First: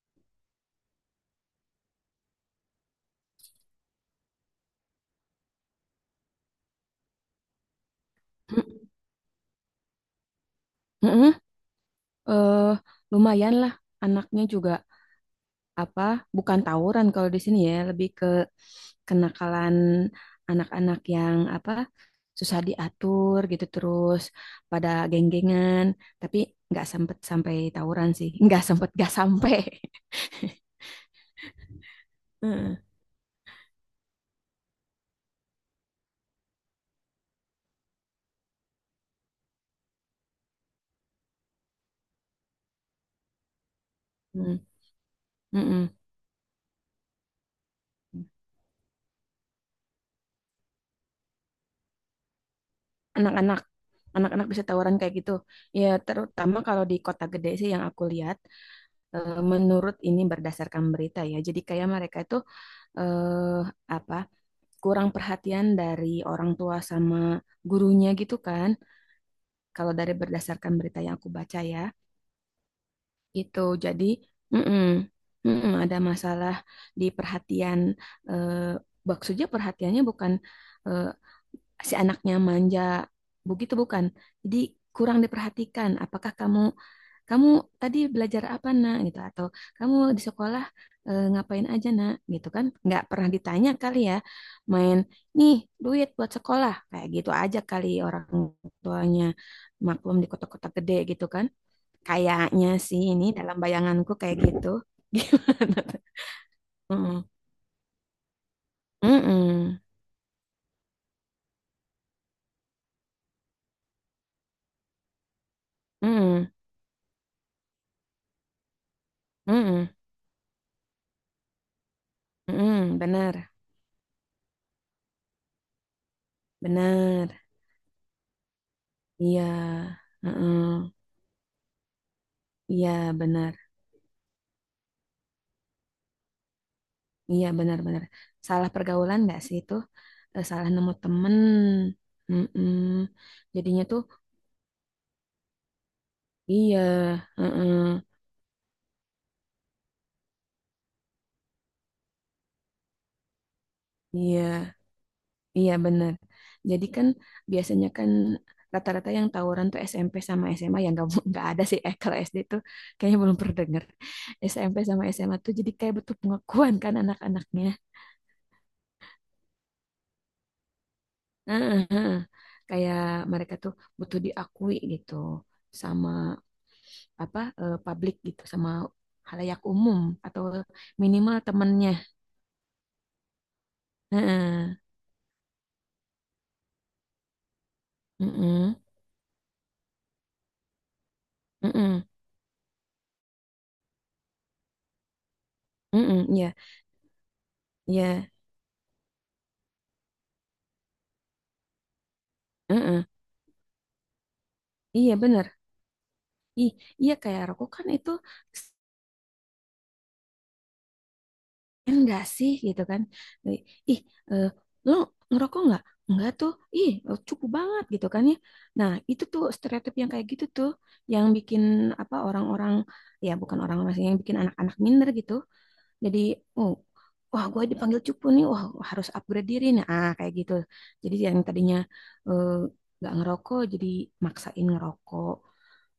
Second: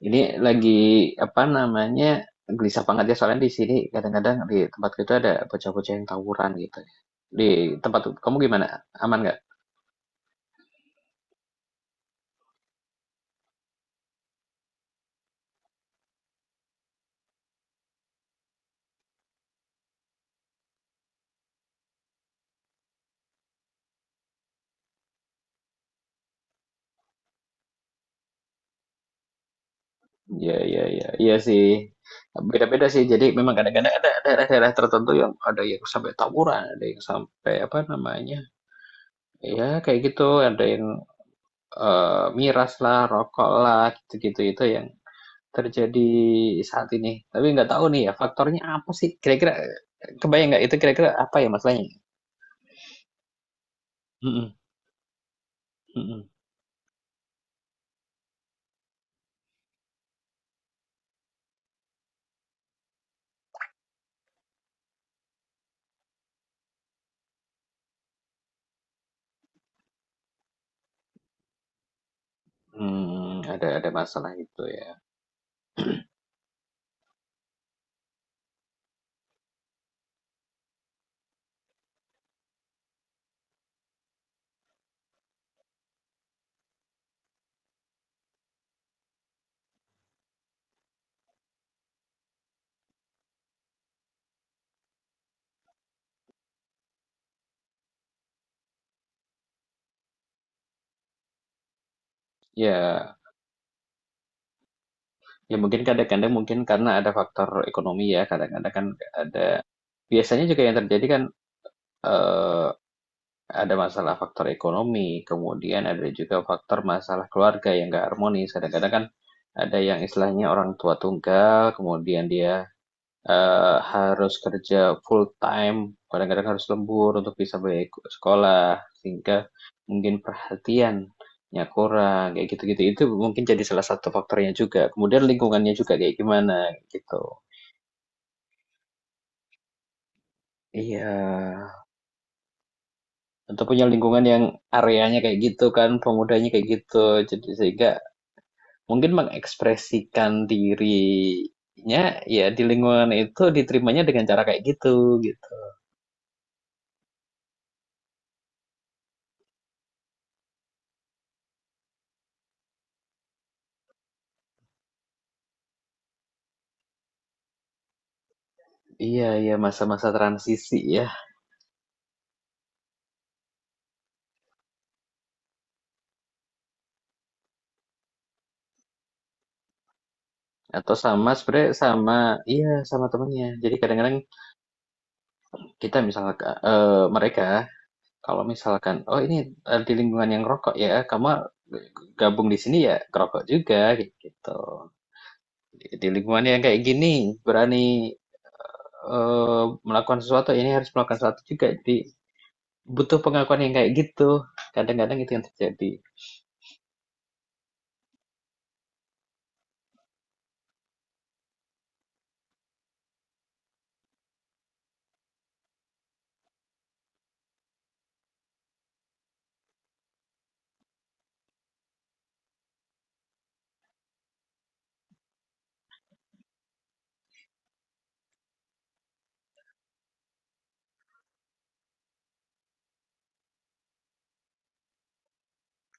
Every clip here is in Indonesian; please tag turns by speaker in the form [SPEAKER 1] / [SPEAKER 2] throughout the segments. [SPEAKER 1] Ini lagi apa namanya, gelisah banget ya soalnya di sini kadang-kadang di tempat itu ada bocah-bocah yang tawuran gitu. Di tempat kamu gimana?
[SPEAKER 2] Mm,
[SPEAKER 1] Aman nggak?
[SPEAKER 2] mm-mm. Eh, Lumayan lah, anaknya juga apa bukan tawuran kalau di sini ya lebih ke kenakalan anak-anak yang apa susah diatur gitu terus pada geng-gengan, tapi nggak sempet sampai tawuran sih. Nggak sempet, nggak sampai.
[SPEAKER 1] Ya, iya sih.
[SPEAKER 2] Mm,
[SPEAKER 1] Beda-beda sih. Jadi memang kadang-kadang ada daerah-daerah tertentu yang ada yang sampai tawuran, ada yang sampai apa namanya? Ya kayak gitu, ada yang miras lah, rokok lah, gitu-gitu
[SPEAKER 2] mm,
[SPEAKER 1] itu yang
[SPEAKER 2] mm-mm.
[SPEAKER 1] terjadi saat ini. Tapi nggak tahu nih ya faktornya apa sih? Kira-kira kebayang nggak itu kira-kira apa ya masalahnya?
[SPEAKER 2] anak-anak anak-anak
[SPEAKER 1] Mhm
[SPEAKER 2] bisa tawuran kayak gitu ya
[SPEAKER 1] mhm.
[SPEAKER 2] terutama kalau di kota gede sih yang aku lihat. Menurut ini berdasarkan berita ya, jadi kayak mereka itu eh, apa kurang perhatian dari orang tua sama gurunya gitu kan. Kalau dari berdasarkan berita yang aku baca ya, itu
[SPEAKER 1] Ada
[SPEAKER 2] jadi
[SPEAKER 1] masalah itu
[SPEAKER 2] mm-mm,
[SPEAKER 1] ya.
[SPEAKER 2] mm-mm, ada masalah di perhatian. eh, Maksudnya perhatiannya bukan eh, si anaknya manja begitu, bukan. Jadi kurang diperhatikan apakah kamu kamu tadi belajar apa nak gitu, atau kamu di sekolah ngapain aja nak gitu kan, nggak pernah ditanya kali ya, main nih duit buat sekolah kayak gitu aja kali orang tuanya, maklum di kota-kota gede gitu kan, kayaknya sih
[SPEAKER 1] Ya
[SPEAKER 2] ini dalam bayanganku kayak gitu.
[SPEAKER 1] ya,
[SPEAKER 2] Gimana
[SPEAKER 1] mungkin
[SPEAKER 2] tuh?
[SPEAKER 1] kadang-kadang mungkin karena ada
[SPEAKER 2] Mm-mm.
[SPEAKER 1] faktor ekonomi ya, kadang-kadang kan ada
[SPEAKER 2] Mm-mm.
[SPEAKER 1] biasanya juga yang terjadi kan, eee, ada masalah faktor ekonomi, kemudian ada juga
[SPEAKER 2] Mm-mm.
[SPEAKER 1] faktor masalah keluarga yang nggak harmonis. Kadang-kadang kan ada
[SPEAKER 2] Mm-mm.
[SPEAKER 1] yang istilahnya orang tua tunggal, kemudian dia
[SPEAKER 2] Mm-mm. Benar
[SPEAKER 1] harus kerja full time, kadang-kadang harus lembur untuk
[SPEAKER 2] benar,
[SPEAKER 1] bisa bayar sekolah, sehingga
[SPEAKER 2] iya.
[SPEAKER 1] mungkin
[SPEAKER 2] Mm-mm.
[SPEAKER 1] perhatiannya kurang, kayak gitu-gitu.
[SPEAKER 2] Iya,
[SPEAKER 1] Itu mungkin
[SPEAKER 2] benar.
[SPEAKER 1] jadi salah satu faktornya juga, kemudian lingkungannya juga kayak gimana, gitu.
[SPEAKER 2] Iya, benar-benar salah pergaulan nggak sih itu. Salah nemu
[SPEAKER 1] Iya,
[SPEAKER 2] temen. Mm-mm.
[SPEAKER 1] atau
[SPEAKER 2] Jadinya
[SPEAKER 1] punya
[SPEAKER 2] tuh
[SPEAKER 1] lingkungan yang areanya kayak gitu kan, pemudanya kayak
[SPEAKER 2] iya,
[SPEAKER 1] gitu, jadi
[SPEAKER 2] mm-mm.
[SPEAKER 1] sehingga mungkin mengekspresikan dirinya, ya di lingkungan itu diterimanya dengan cara kayak
[SPEAKER 2] Iya,
[SPEAKER 1] gitu, gitu.
[SPEAKER 2] iya, benar, jadi kan biasanya kan rata-rata yang tawuran tuh SMP sama SMA yang nggak, nggak ada sih, kalau SD tuh kayaknya belum pernah denger. SMP sama SMA tuh jadi kayak butuh pengakuan kan anak-anaknya.
[SPEAKER 1] Iya iya, masa-masa transisi ya.
[SPEAKER 2] Heeh, heeh. Kayak mereka tuh butuh diakui gitu sama apa publik gitu, sama halayak umum, atau
[SPEAKER 1] Atau sama
[SPEAKER 2] minimal
[SPEAKER 1] sebenarnya
[SPEAKER 2] temennya.
[SPEAKER 1] sama iya sama temennya. Jadi kadang-kadang
[SPEAKER 2] Heeh.
[SPEAKER 1] kita misalkan mereka kalau
[SPEAKER 2] Heeh.
[SPEAKER 1] misalkan oh ini di lingkungan yang rokok ya, kamu
[SPEAKER 2] Heeh.
[SPEAKER 1] gabung di sini ya kerokok juga gitu. Di
[SPEAKER 2] Heeh.
[SPEAKER 1] lingkungan
[SPEAKER 2] Iya,
[SPEAKER 1] yang kayak gini berani
[SPEAKER 2] iya.
[SPEAKER 1] melakukan sesuatu ini harus melakukan sesuatu juga. Jadi
[SPEAKER 2] Heeh.
[SPEAKER 1] butuh pengakuan yang kayak gitu. Kadang-kadang
[SPEAKER 2] Iya
[SPEAKER 1] itu yang
[SPEAKER 2] bener.
[SPEAKER 1] terjadi.
[SPEAKER 2] Ih, iya kayak rokok kan itu enggak sih gitu kan. Eh, Ih, eh, lo ngerokok nggak? Enggak tuh. Ih, cukup banget gitu kan ya. Nah, itu tuh stereotip yang kayak gitu tuh yang bikin apa orang-orang, ya bukan orang-orang sih, yang bikin anak-anak minder gitu. Jadi, oh, wah gue dipanggil cupu nih, wah harus upgrade diri nih. Ah, kayak gitu. Jadi yang tadinya eh, nggak ngerokok, jadi maksain ngerokok.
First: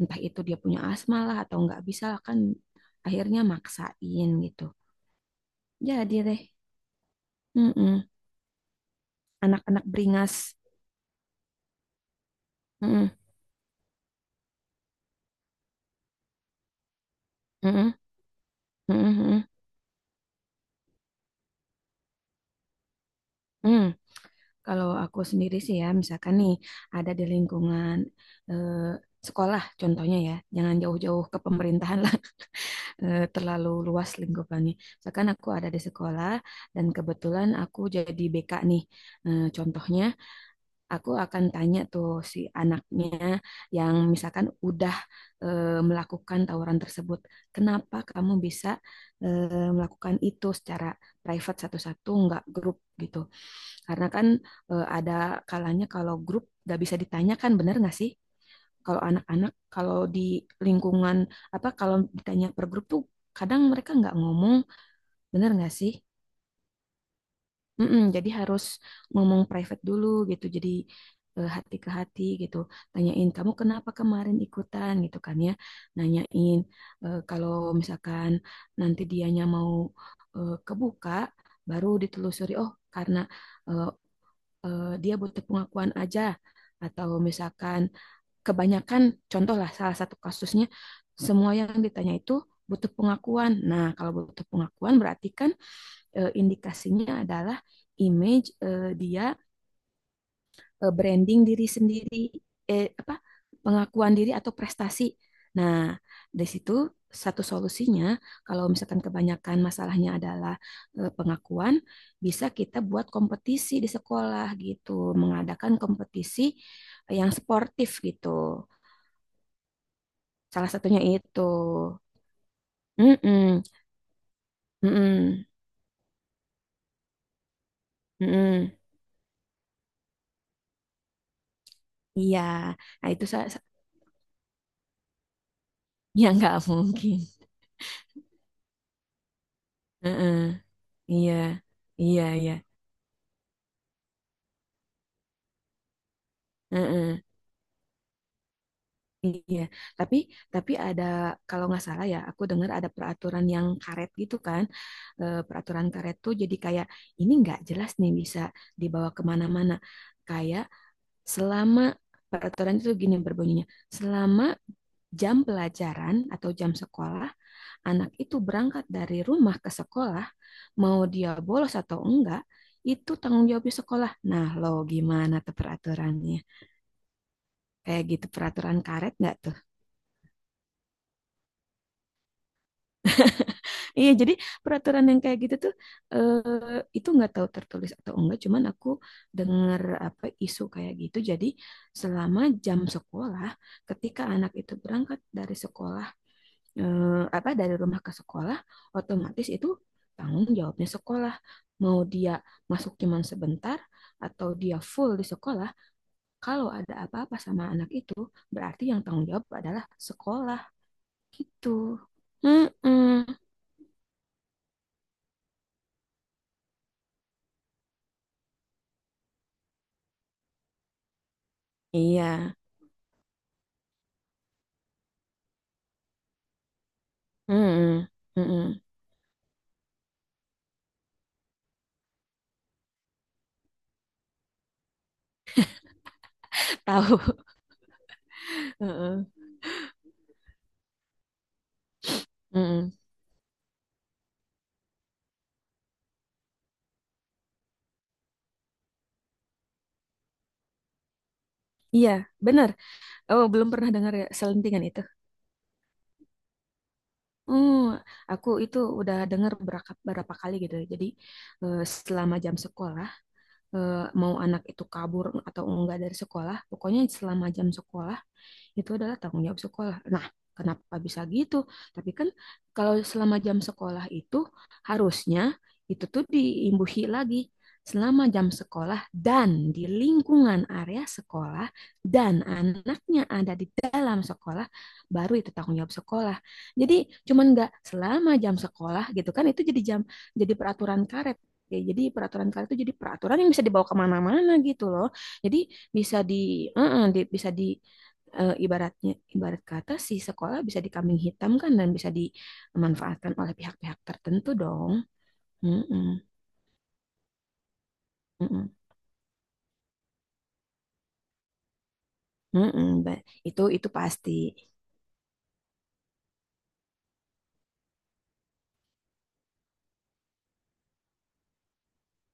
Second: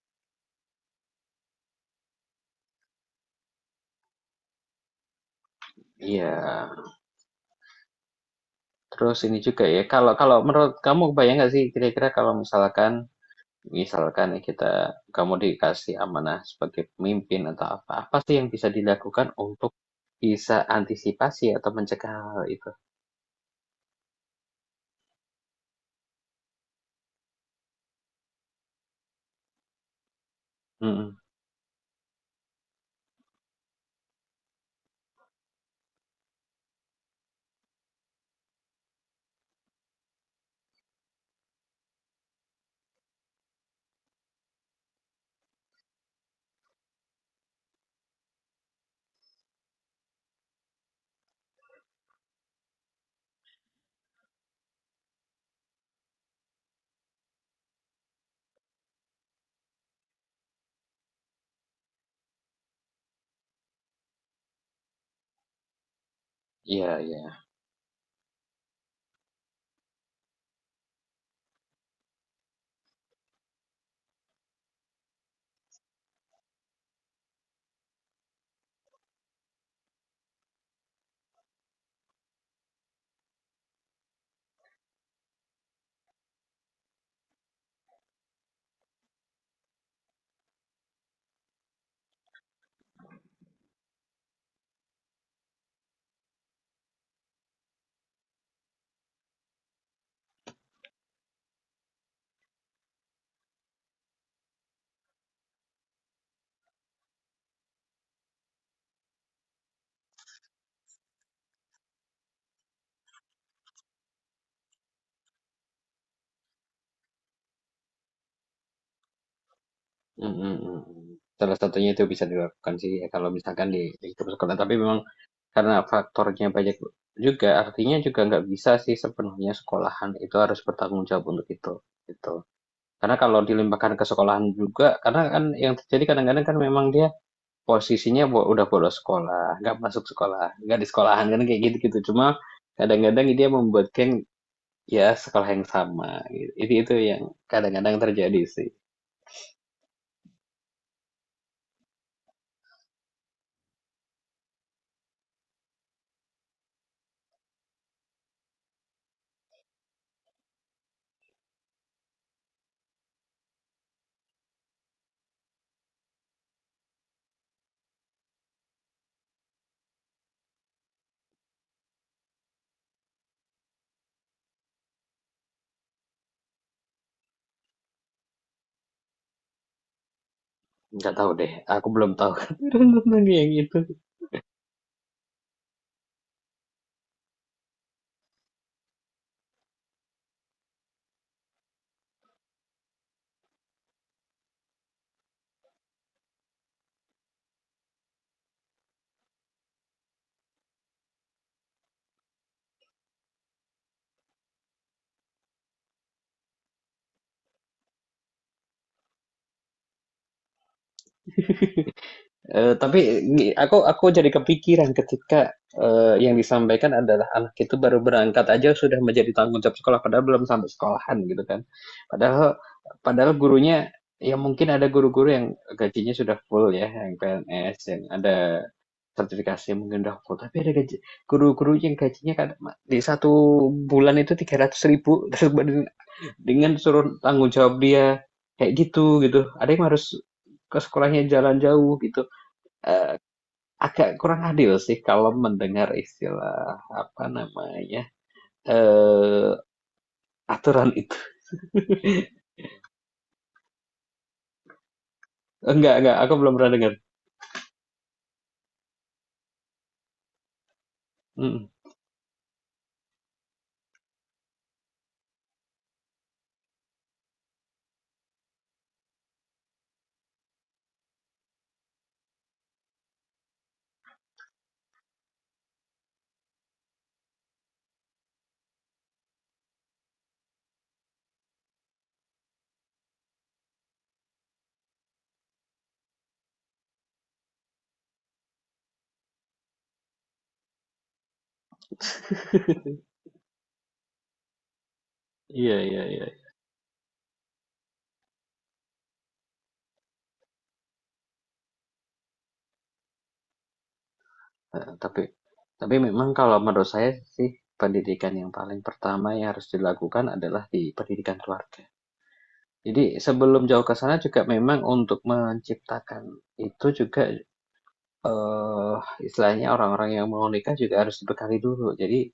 [SPEAKER 2] Entah itu dia punya asma lah atau nggak bisa lah kan akhirnya maksain gitu. Jadi
[SPEAKER 1] Iya.
[SPEAKER 2] deh, mm-mm.
[SPEAKER 1] Terus ini juga ya
[SPEAKER 2] Anak-anak
[SPEAKER 1] kalau
[SPEAKER 2] beringas.
[SPEAKER 1] kalau menurut kamu bayang nggak sih kira-kira kalau misalkan
[SPEAKER 2] Mm-mm.
[SPEAKER 1] misalkan nih kita kamu dikasih amanah sebagai pemimpin atau
[SPEAKER 2] Mm-mm.
[SPEAKER 1] apa, apa sih yang bisa
[SPEAKER 2] Mm-mm.
[SPEAKER 1] dilakukan
[SPEAKER 2] Mm-mm.
[SPEAKER 1] untuk bisa antisipasi atau mencegah hal itu?
[SPEAKER 2] Mm. Kalau aku sendiri sih ya, misalkan nih ada di lingkungan eh, sekolah contohnya ya, jangan
[SPEAKER 1] Mhm.
[SPEAKER 2] jauh-jauh ke pemerintahan lah. Terlalu luas lingkupannya. Misalkan aku ada di sekolah dan kebetulan aku jadi BK nih. Contohnya, aku akan tanya tuh si anaknya yang misalkan udah melakukan tawuran tersebut, kenapa kamu bisa melakukan itu secara private satu-satu, nggak grup gitu. Karena kan ada kalanya kalau grup nggak bisa ditanyakan, bener nggak sih? Kalau anak-anak, kalau di lingkungan apa, kalau ditanya per grup tuh kadang mereka nggak ngomong, bener nggak sih?
[SPEAKER 1] Iya iya.
[SPEAKER 2] Mm-mm, jadi harus ngomong private dulu gitu. Jadi hati ke hati gitu. Tanyain kamu kenapa kemarin ikutan gitu kan ya. Nanyain kalau misalkan nanti dianya mau kebuka, baru ditelusuri. Oh, karena eh, dia butuh pengakuan aja, atau misalkan kebanyakan, contoh lah salah satu kasusnya semua yang ditanya itu butuh pengakuan. Nah, kalau butuh pengakuan berarti kan indikasinya adalah image, dia branding diri sendiri, apa, pengakuan diri atau prestasi. Nah, dari situ satu solusinya kalau misalkan kebanyakan masalahnya adalah pengakuan, bisa kita buat kompetisi di sekolah gitu, mengadakan kompetisi yang sportif gitu.
[SPEAKER 1] Mhm,
[SPEAKER 2] Salah
[SPEAKER 1] mhm.
[SPEAKER 2] satunya itu.
[SPEAKER 1] Salah satunya itu bisa dilakukan sih ya kalau
[SPEAKER 2] Mm-mm.
[SPEAKER 1] misalkan di lingkup sekolah. Tapi memang
[SPEAKER 2] Mm-mm.
[SPEAKER 1] karena faktornya banyak juga, artinya juga nggak bisa
[SPEAKER 2] Mm-mm.
[SPEAKER 1] sih sepenuhnya sekolahan itu harus bertanggung jawab untuk itu, gitu.
[SPEAKER 2] Iya. Nah,
[SPEAKER 1] Karena
[SPEAKER 2] itu
[SPEAKER 1] kalau
[SPEAKER 2] saya
[SPEAKER 1] dilimpahkan ke sekolahan juga, karena kan yang terjadi
[SPEAKER 2] ya
[SPEAKER 1] kadang-kadang
[SPEAKER 2] nggak
[SPEAKER 1] kan memang dia
[SPEAKER 2] mungkin.
[SPEAKER 1] posisinya udah bolos sekolah, nggak masuk
[SPEAKER 2] Mm-mm.
[SPEAKER 1] sekolah, nggak di sekolahan
[SPEAKER 2] Iya.
[SPEAKER 1] kan kayak gitu-gitu.
[SPEAKER 2] Iya,
[SPEAKER 1] Cuma
[SPEAKER 2] iya.
[SPEAKER 1] kadang-kadang dia membuat geng ya sekolah yang sama, gitu. Itu
[SPEAKER 2] Mm-mm.
[SPEAKER 1] yang kadang-kadang terjadi sih.
[SPEAKER 2] Iya. Tapi tapi ada, kalau nggak salah ya, aku dengar ada peraturan yang karet gitu kan. Peraturan karet tuh jadi kayak ini nggak jelas nih, bisa dibawa kemana-mana. Kayak selama peraturan itu gini berbunyinya, selama jam pelajaran atau jam sekolah anak itu berangkat dari rumah ke sekolah, mau dia bolos atau enggak, itu tanggung jawabnya sekolah. Nah, lo gimana tuh peraturannya? Kayak gitu peraturan karet nggak tuh?
[SPEAKER 1] Nggak tahu deh, aku belum tahu tentang yang itu.
[SPEAKER 2] Iya, jadi peraturan yang kayak gitu tuh itu nggak tahu tertulis atau enggak, cuman aku dengar apa isu kayak gitu. Jadi selama jam sekolah, ketika anak itu berangkat dari sekolah eh, apa dari rumah ke sekolah, otomatis itu tanggung jawabnya sekolah, mau dia masuk cuman sebentar atau dia full di sekolah, kalau ada apa-apa sama anak itu berarti yang tanggung jawab adalah sekolah gitu.
[SPEAKER 1] Tapi
[SPEAKER 2] Mm-mm.
[SPEAKER 1] aku jadi kepikiran ketika, yang disampaikan adalah anak itu baru berangkat aja sudah menjadi tanggung jawab sekolah, padahal belum sampai sekolahan gitu kan.
[SPEAKER 2] Iya.
[SPEAKER 1] Padahal padahal gurunya ya mungkin ada guru-guru yang gajinya sudah full ya, yang PNS, yang
[SPEAKER 2] Mm-mm.
[SPEAKER 1] ada
[SPEAKER 2] Mm-mm.
[SPEAKER 1] sertifikasi mungkin udah full, tapi ada gaji guru-guru yang gajinya kadang di satu bulan itu 300.000 dengan suruh
[SPEAKER 2] Tahu.
[SPEAKER 1] tanggung jawab dia kayak gitu
[SPEAKER 2] Mm-mm.
[SPEAKER 1] gitu. Ada yang harus ke sekolahnya jalan jauh gitu,
[SPEAKER 2] Mm-mm.
[SPEAKER 1] eee agak kurang adil sih kalau mendengar istilah apa namanya eh aturan itu.
[SPEAKER 2] Iya, benar. Oh, belum pernah dengar ya selentingan itu.
[SPEAKER 1] Enggak, aku belum pernah dengar.
[SPEAKER 2] Hmm, aku itu udah dengar berapa berapa kali gitu. Jadi
[SPEAKER 1] Mm,
[SPEAKER 2] eh, selama jam sekolah, eh, mau anak itu kabur atau enggak dari sekolah, pokoknya selama jam sekolah itu adalah tanggung jawab sekolah. Nah, kenapa bisa gitu? Tapi kan kalau selama jam sekolah itu harusnya itu tuh diimbuhi lagi, selama jam sekolah dan di lingkungan area sekolah dan anaknya ada di dalam sekolah, baru itu tanggung jawab sekolah. Jadi cuman nggak selama jam sekolah gitu kan, itu jadi jam, jadi peraturan karet, ya jadi peraturan karet itu jadi peraturan yang bisa dibawa kemana-mana gitu loh, jadi
[SPEAKER 1] iya, iya, iya.
[SPEAKER 2] bisa di ibaratnya, ibarat kata si sekolah bisa dikambing hitam kan dan bisa dimanfaatkan oleh pihak-pihak tertentu
[SPEAKER 1] Eh,
[SPEAKER 2] dong.
[SPEAKER 1] tapi tapi
[SPEAKER 2] Mm-mm,
[SPEAKER 1] memang kalau menurut saya sih pendidikan yang
[SPEAKER 2] mm-mm,
[SPEAKER 1] paling pertama yang harus dilakukan adalah di pendidikan keluarga.
[SPEAKER 2] mm-mm,
[SPEAKER 1] Jadi sebelum
[SPEAKER 2] itu
[SPEAKER 1] jauh
[SPEAKER 2] itu
[SPEAKER 1] ke sana
[SPEAKER 2] pasti.
[SPEAKER 1] juga memang untuk menciptakan itu juga Eee, istilahnya orang-orang yang mau nikah juga harus dibekali dulu. Jadi,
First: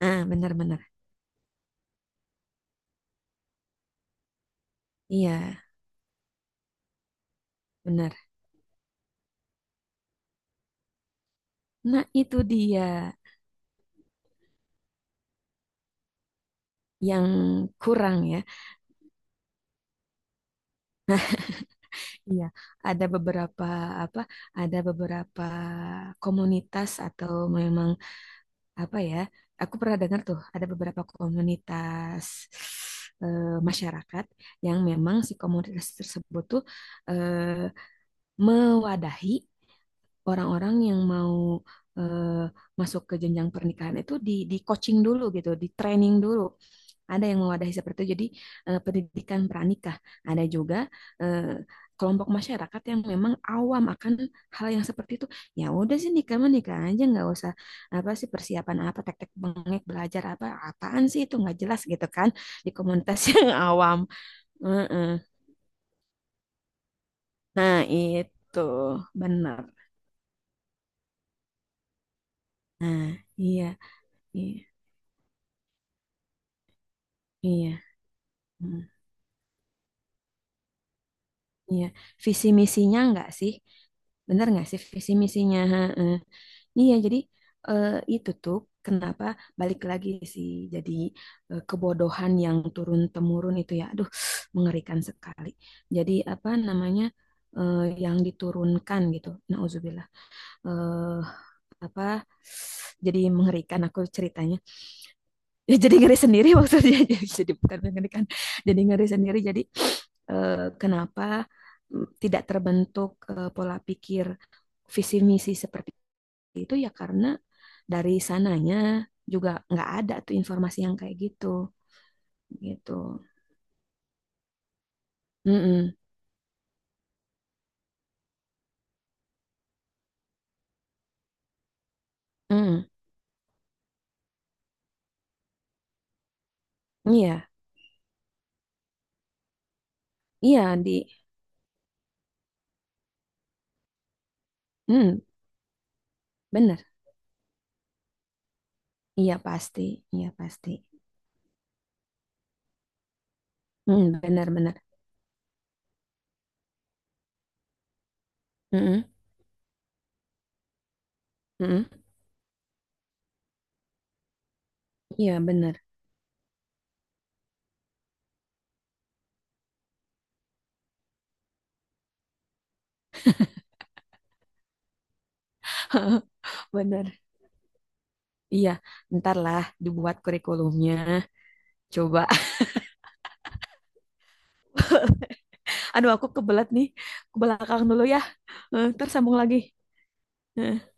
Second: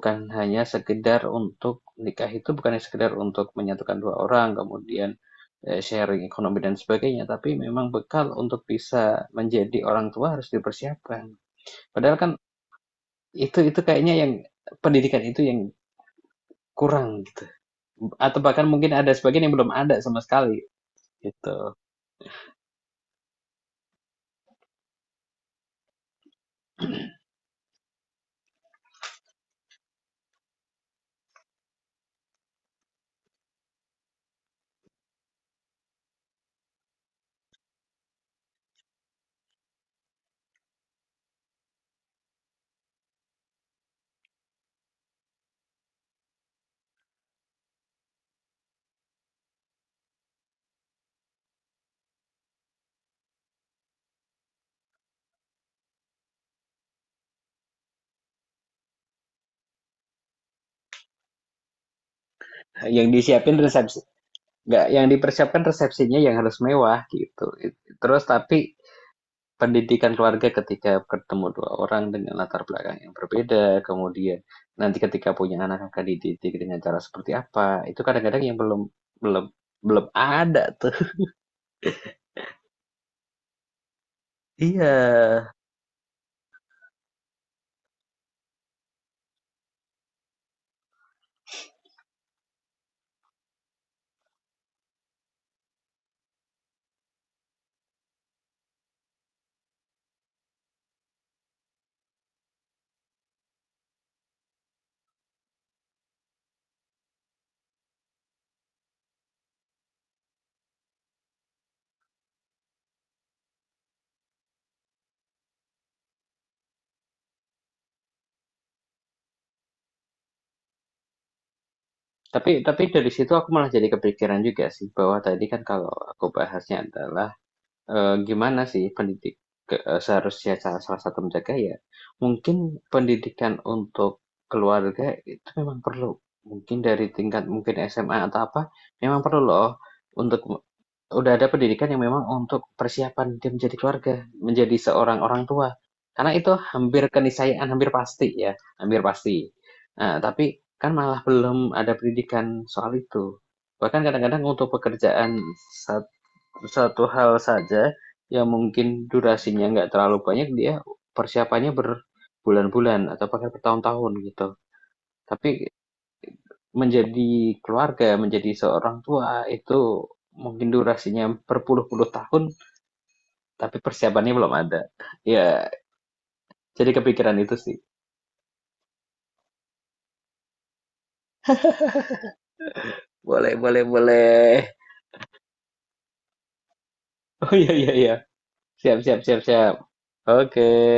[SPEAKER 2] Ah,
[SPEAKER 1] hanya
[SPEAKER 2] benar-benar.
[SPEAKER 1] sekedar untuk nikah itu bukan hanya sekedar untuk menyatukan 2 orang, kemudian,
[SPEAKER 2] Iya,
[SPEAKER 1] sharing ekonomi dan sebagainya, tapi memang
[SPEAKER 2] benar.
[SPEAKER 1] bekal untuk bisa menjadi orang tua harus dipersiapkan.
[SPEAKER 2] Nah,
[SPEAKER 1] Padahal kan
[SPEAKER 2] itu dia
[SPEAKER 1] itu kayaknya yang pendidikan itu yang kurang
[SPEAKER 2] yang
[SPEAKER 1] gitu,
[SPEAKER 2] kurang ya.
[SPEAKER 1] atau bahkan mungkin ada sebagian yang belum ada sama sekali, gitu.
[SPEAKER 2] Iya, ada beberapa apa? Ada beberapa komunitas, atau memang apa ya? Aku pernah dengar tuh ada beberapa komunitas eh, masyarakat yang memang si komunitas tersebut tuh eh, mewadahi orang-orang yang mau eh, masuk ke jenjang pernikahan itu di coaching dulu gitu, di training dulu. Ada yang mewadahi seperti itu. Jadi pendidikan pranikah. Ada juga eh, kelompok masyarakat yang memang awam akan hal yang seperti itu. Ya udah sih, nikah mah nikah aja, nggak usah apa sih persiapan, apa tek-tek bengek belajar apa apaan sih itu nggak jelas gitu kan, di
[SPEAKER 1] Yang
[SPEAKER 2] komunitas yang
[SPEAKER 1] disiapin
[SPEAKER 2] awam.
[SPEAKER 1] resepsi nggak, yang
[SPEAKER 2] Heeh.
[SPEAKER 1] dipersiapkan resepsinya yang harus mewah gitu,
[SPEAKER 2] Nah
[SPEAKER 1] terus
[SPEAKER 2] itu
[SPEAKER 1] tapi
[SPEAKER 2] benar.
[SPEAKER 1] pendidikan keluarga ketika ketemu dua orang dengan latar belakang
[SPEAKER 2] Nah
[SPEAKER 1] yang
[SPEAKER 2] iya,
[SPEAKER 1] berbeda, kemudian
[SPEAKER 2] iya,
[SPEAKER 1] nanti ketika punya anak akan dididik dengan cara seperti
[SPEAKER 2] iya.
[SPEAKER 1] apa, itu kadang-kadang yang belum
[SPEAKER 2] Mm.
[SPEAKER 1] belum belum ada tuh.
[SPEAKER 2] Iya, visi misinya enggak sih? Bener nggak sih
[SPEAKER 1] Iya.
[SPEAKER 2] visi misinya? Heeh. Iya, jadi eh, itu tuh kenapa balik lagi sih, jadi kebodohan yang turun temurun itu ya, aduh mengerikan sekali. Jadi apa namanya eh, yang diturunkan gitu, nauzubillah. Eh, Apa, jadi mengerikan aku ceritanya, ya jadi ngeri sendiri maksudnya. jadi, bukan mengerikan, jadi ngeri sendiri. Jadi kenapa tidak terbentuk pola pikir visi misi seperti itu, ya karena dari sananya juga nggak ada tuh informasi yang kayak gitu
[SPEAKER 1] Tapi dari
[SPEAKER 2] gitu.
[SPEAKER 1] situ aku malah jadi kepikiran juga sih bahwa tadi kan kalau
[SPEAKER 2] Mm-mm.
[SPEAKER 1] aku bahasnya adalah gimana sih ke seharusnya salah satu menjaga ya, mungkin
[SPEAKER 2] Mm.
[SPEAKER 1] pendidikan untuk keluarga itu memang perlu. Mungkin dari tingkat
[SPEAKER 2] Iya,
[SPEAKER 1] mungkin SMA atau apa, memang perlu loh untuk
[SPEAKER 2] iya, di.
[SPEAKER 1] udah ada pendidikan yang memang untuk persiapan dia menjadi keluarga, menjadi
[SPEAKER 2] Mm,
[SPEAKER 1] seorang orang tua. Karena itu
[SPEAKER 2] bener.
[SPEAKER 1] hampir keniscayaan, hampir pasti ya, hampir
[SPEAKER 2] Iya
[SPEAKER 1] pasti.
[SPEAKER 2] pasti.
[SPEAKER 1] Nah,
[SPEAKER 2] Iya
[SPEAKER 1] tapi
[SPEAKER 2] pasti.
[SPEAKER 1] kan malah belum ada pendidikan soal itu. Bahkan
[SPEAKER 2] Mm,
[SPEAKER 1] kadang-kadang
[SPEAKER 2] bener
[SPEAKER 1] untuk
[SPEAKER 2] bener.
[SPEAKER 1] pekerjaan satu hal saja yang
[SPEAKER 2] Mm-mm.
[SPEAKER 1] mungkin durasinya nggak terlalu banyak, dia persiapannya
[SPEAKER 2] Mm-mm.
[SPEAKER 1] berbulan-bulan atau bahkan bertahun-tahun gitu.
[SPEAKER 2] Iya
[SPEAKER 1] Tapi
[SPEAKER 2] bener
[SPEAKER 1] menjadi keluarga, menjadi seorang tua itu mungkin durasinya berpuluh-puluh tahun, tapi persiapannya belum ada. Ya, jadi
[SPEAKER 2] bener,
[SPEAKER 1] kepikiran itu sih.
[SPEAKER 2] iya ntar lah dibuat kurikulumnya coba.
[SPEAKER 1] Boleh, boleh, boleh.
[SPEAKER 2] Aduh, aku kebelat nih. Ke
[SPEAKER 1] Oh iya,
[SPEAKER 2] belakang
[SPEAKER 1] iya,
[SPEAKER 2] dulu
[SPEAKER 1] iya.
[SPEAKER 2] ya. Eh,
[SPEAKER 1] Siap,
[SPEAKER 2] Ntar
[SPEAKER 1] siap,
[SPEAKER 2] sambung
[SPEAKER 1] siap,
[SPEAKER 2] lagi.
[SPEAKER 1] siap. Oke.
[SPEAKER 2] Eh.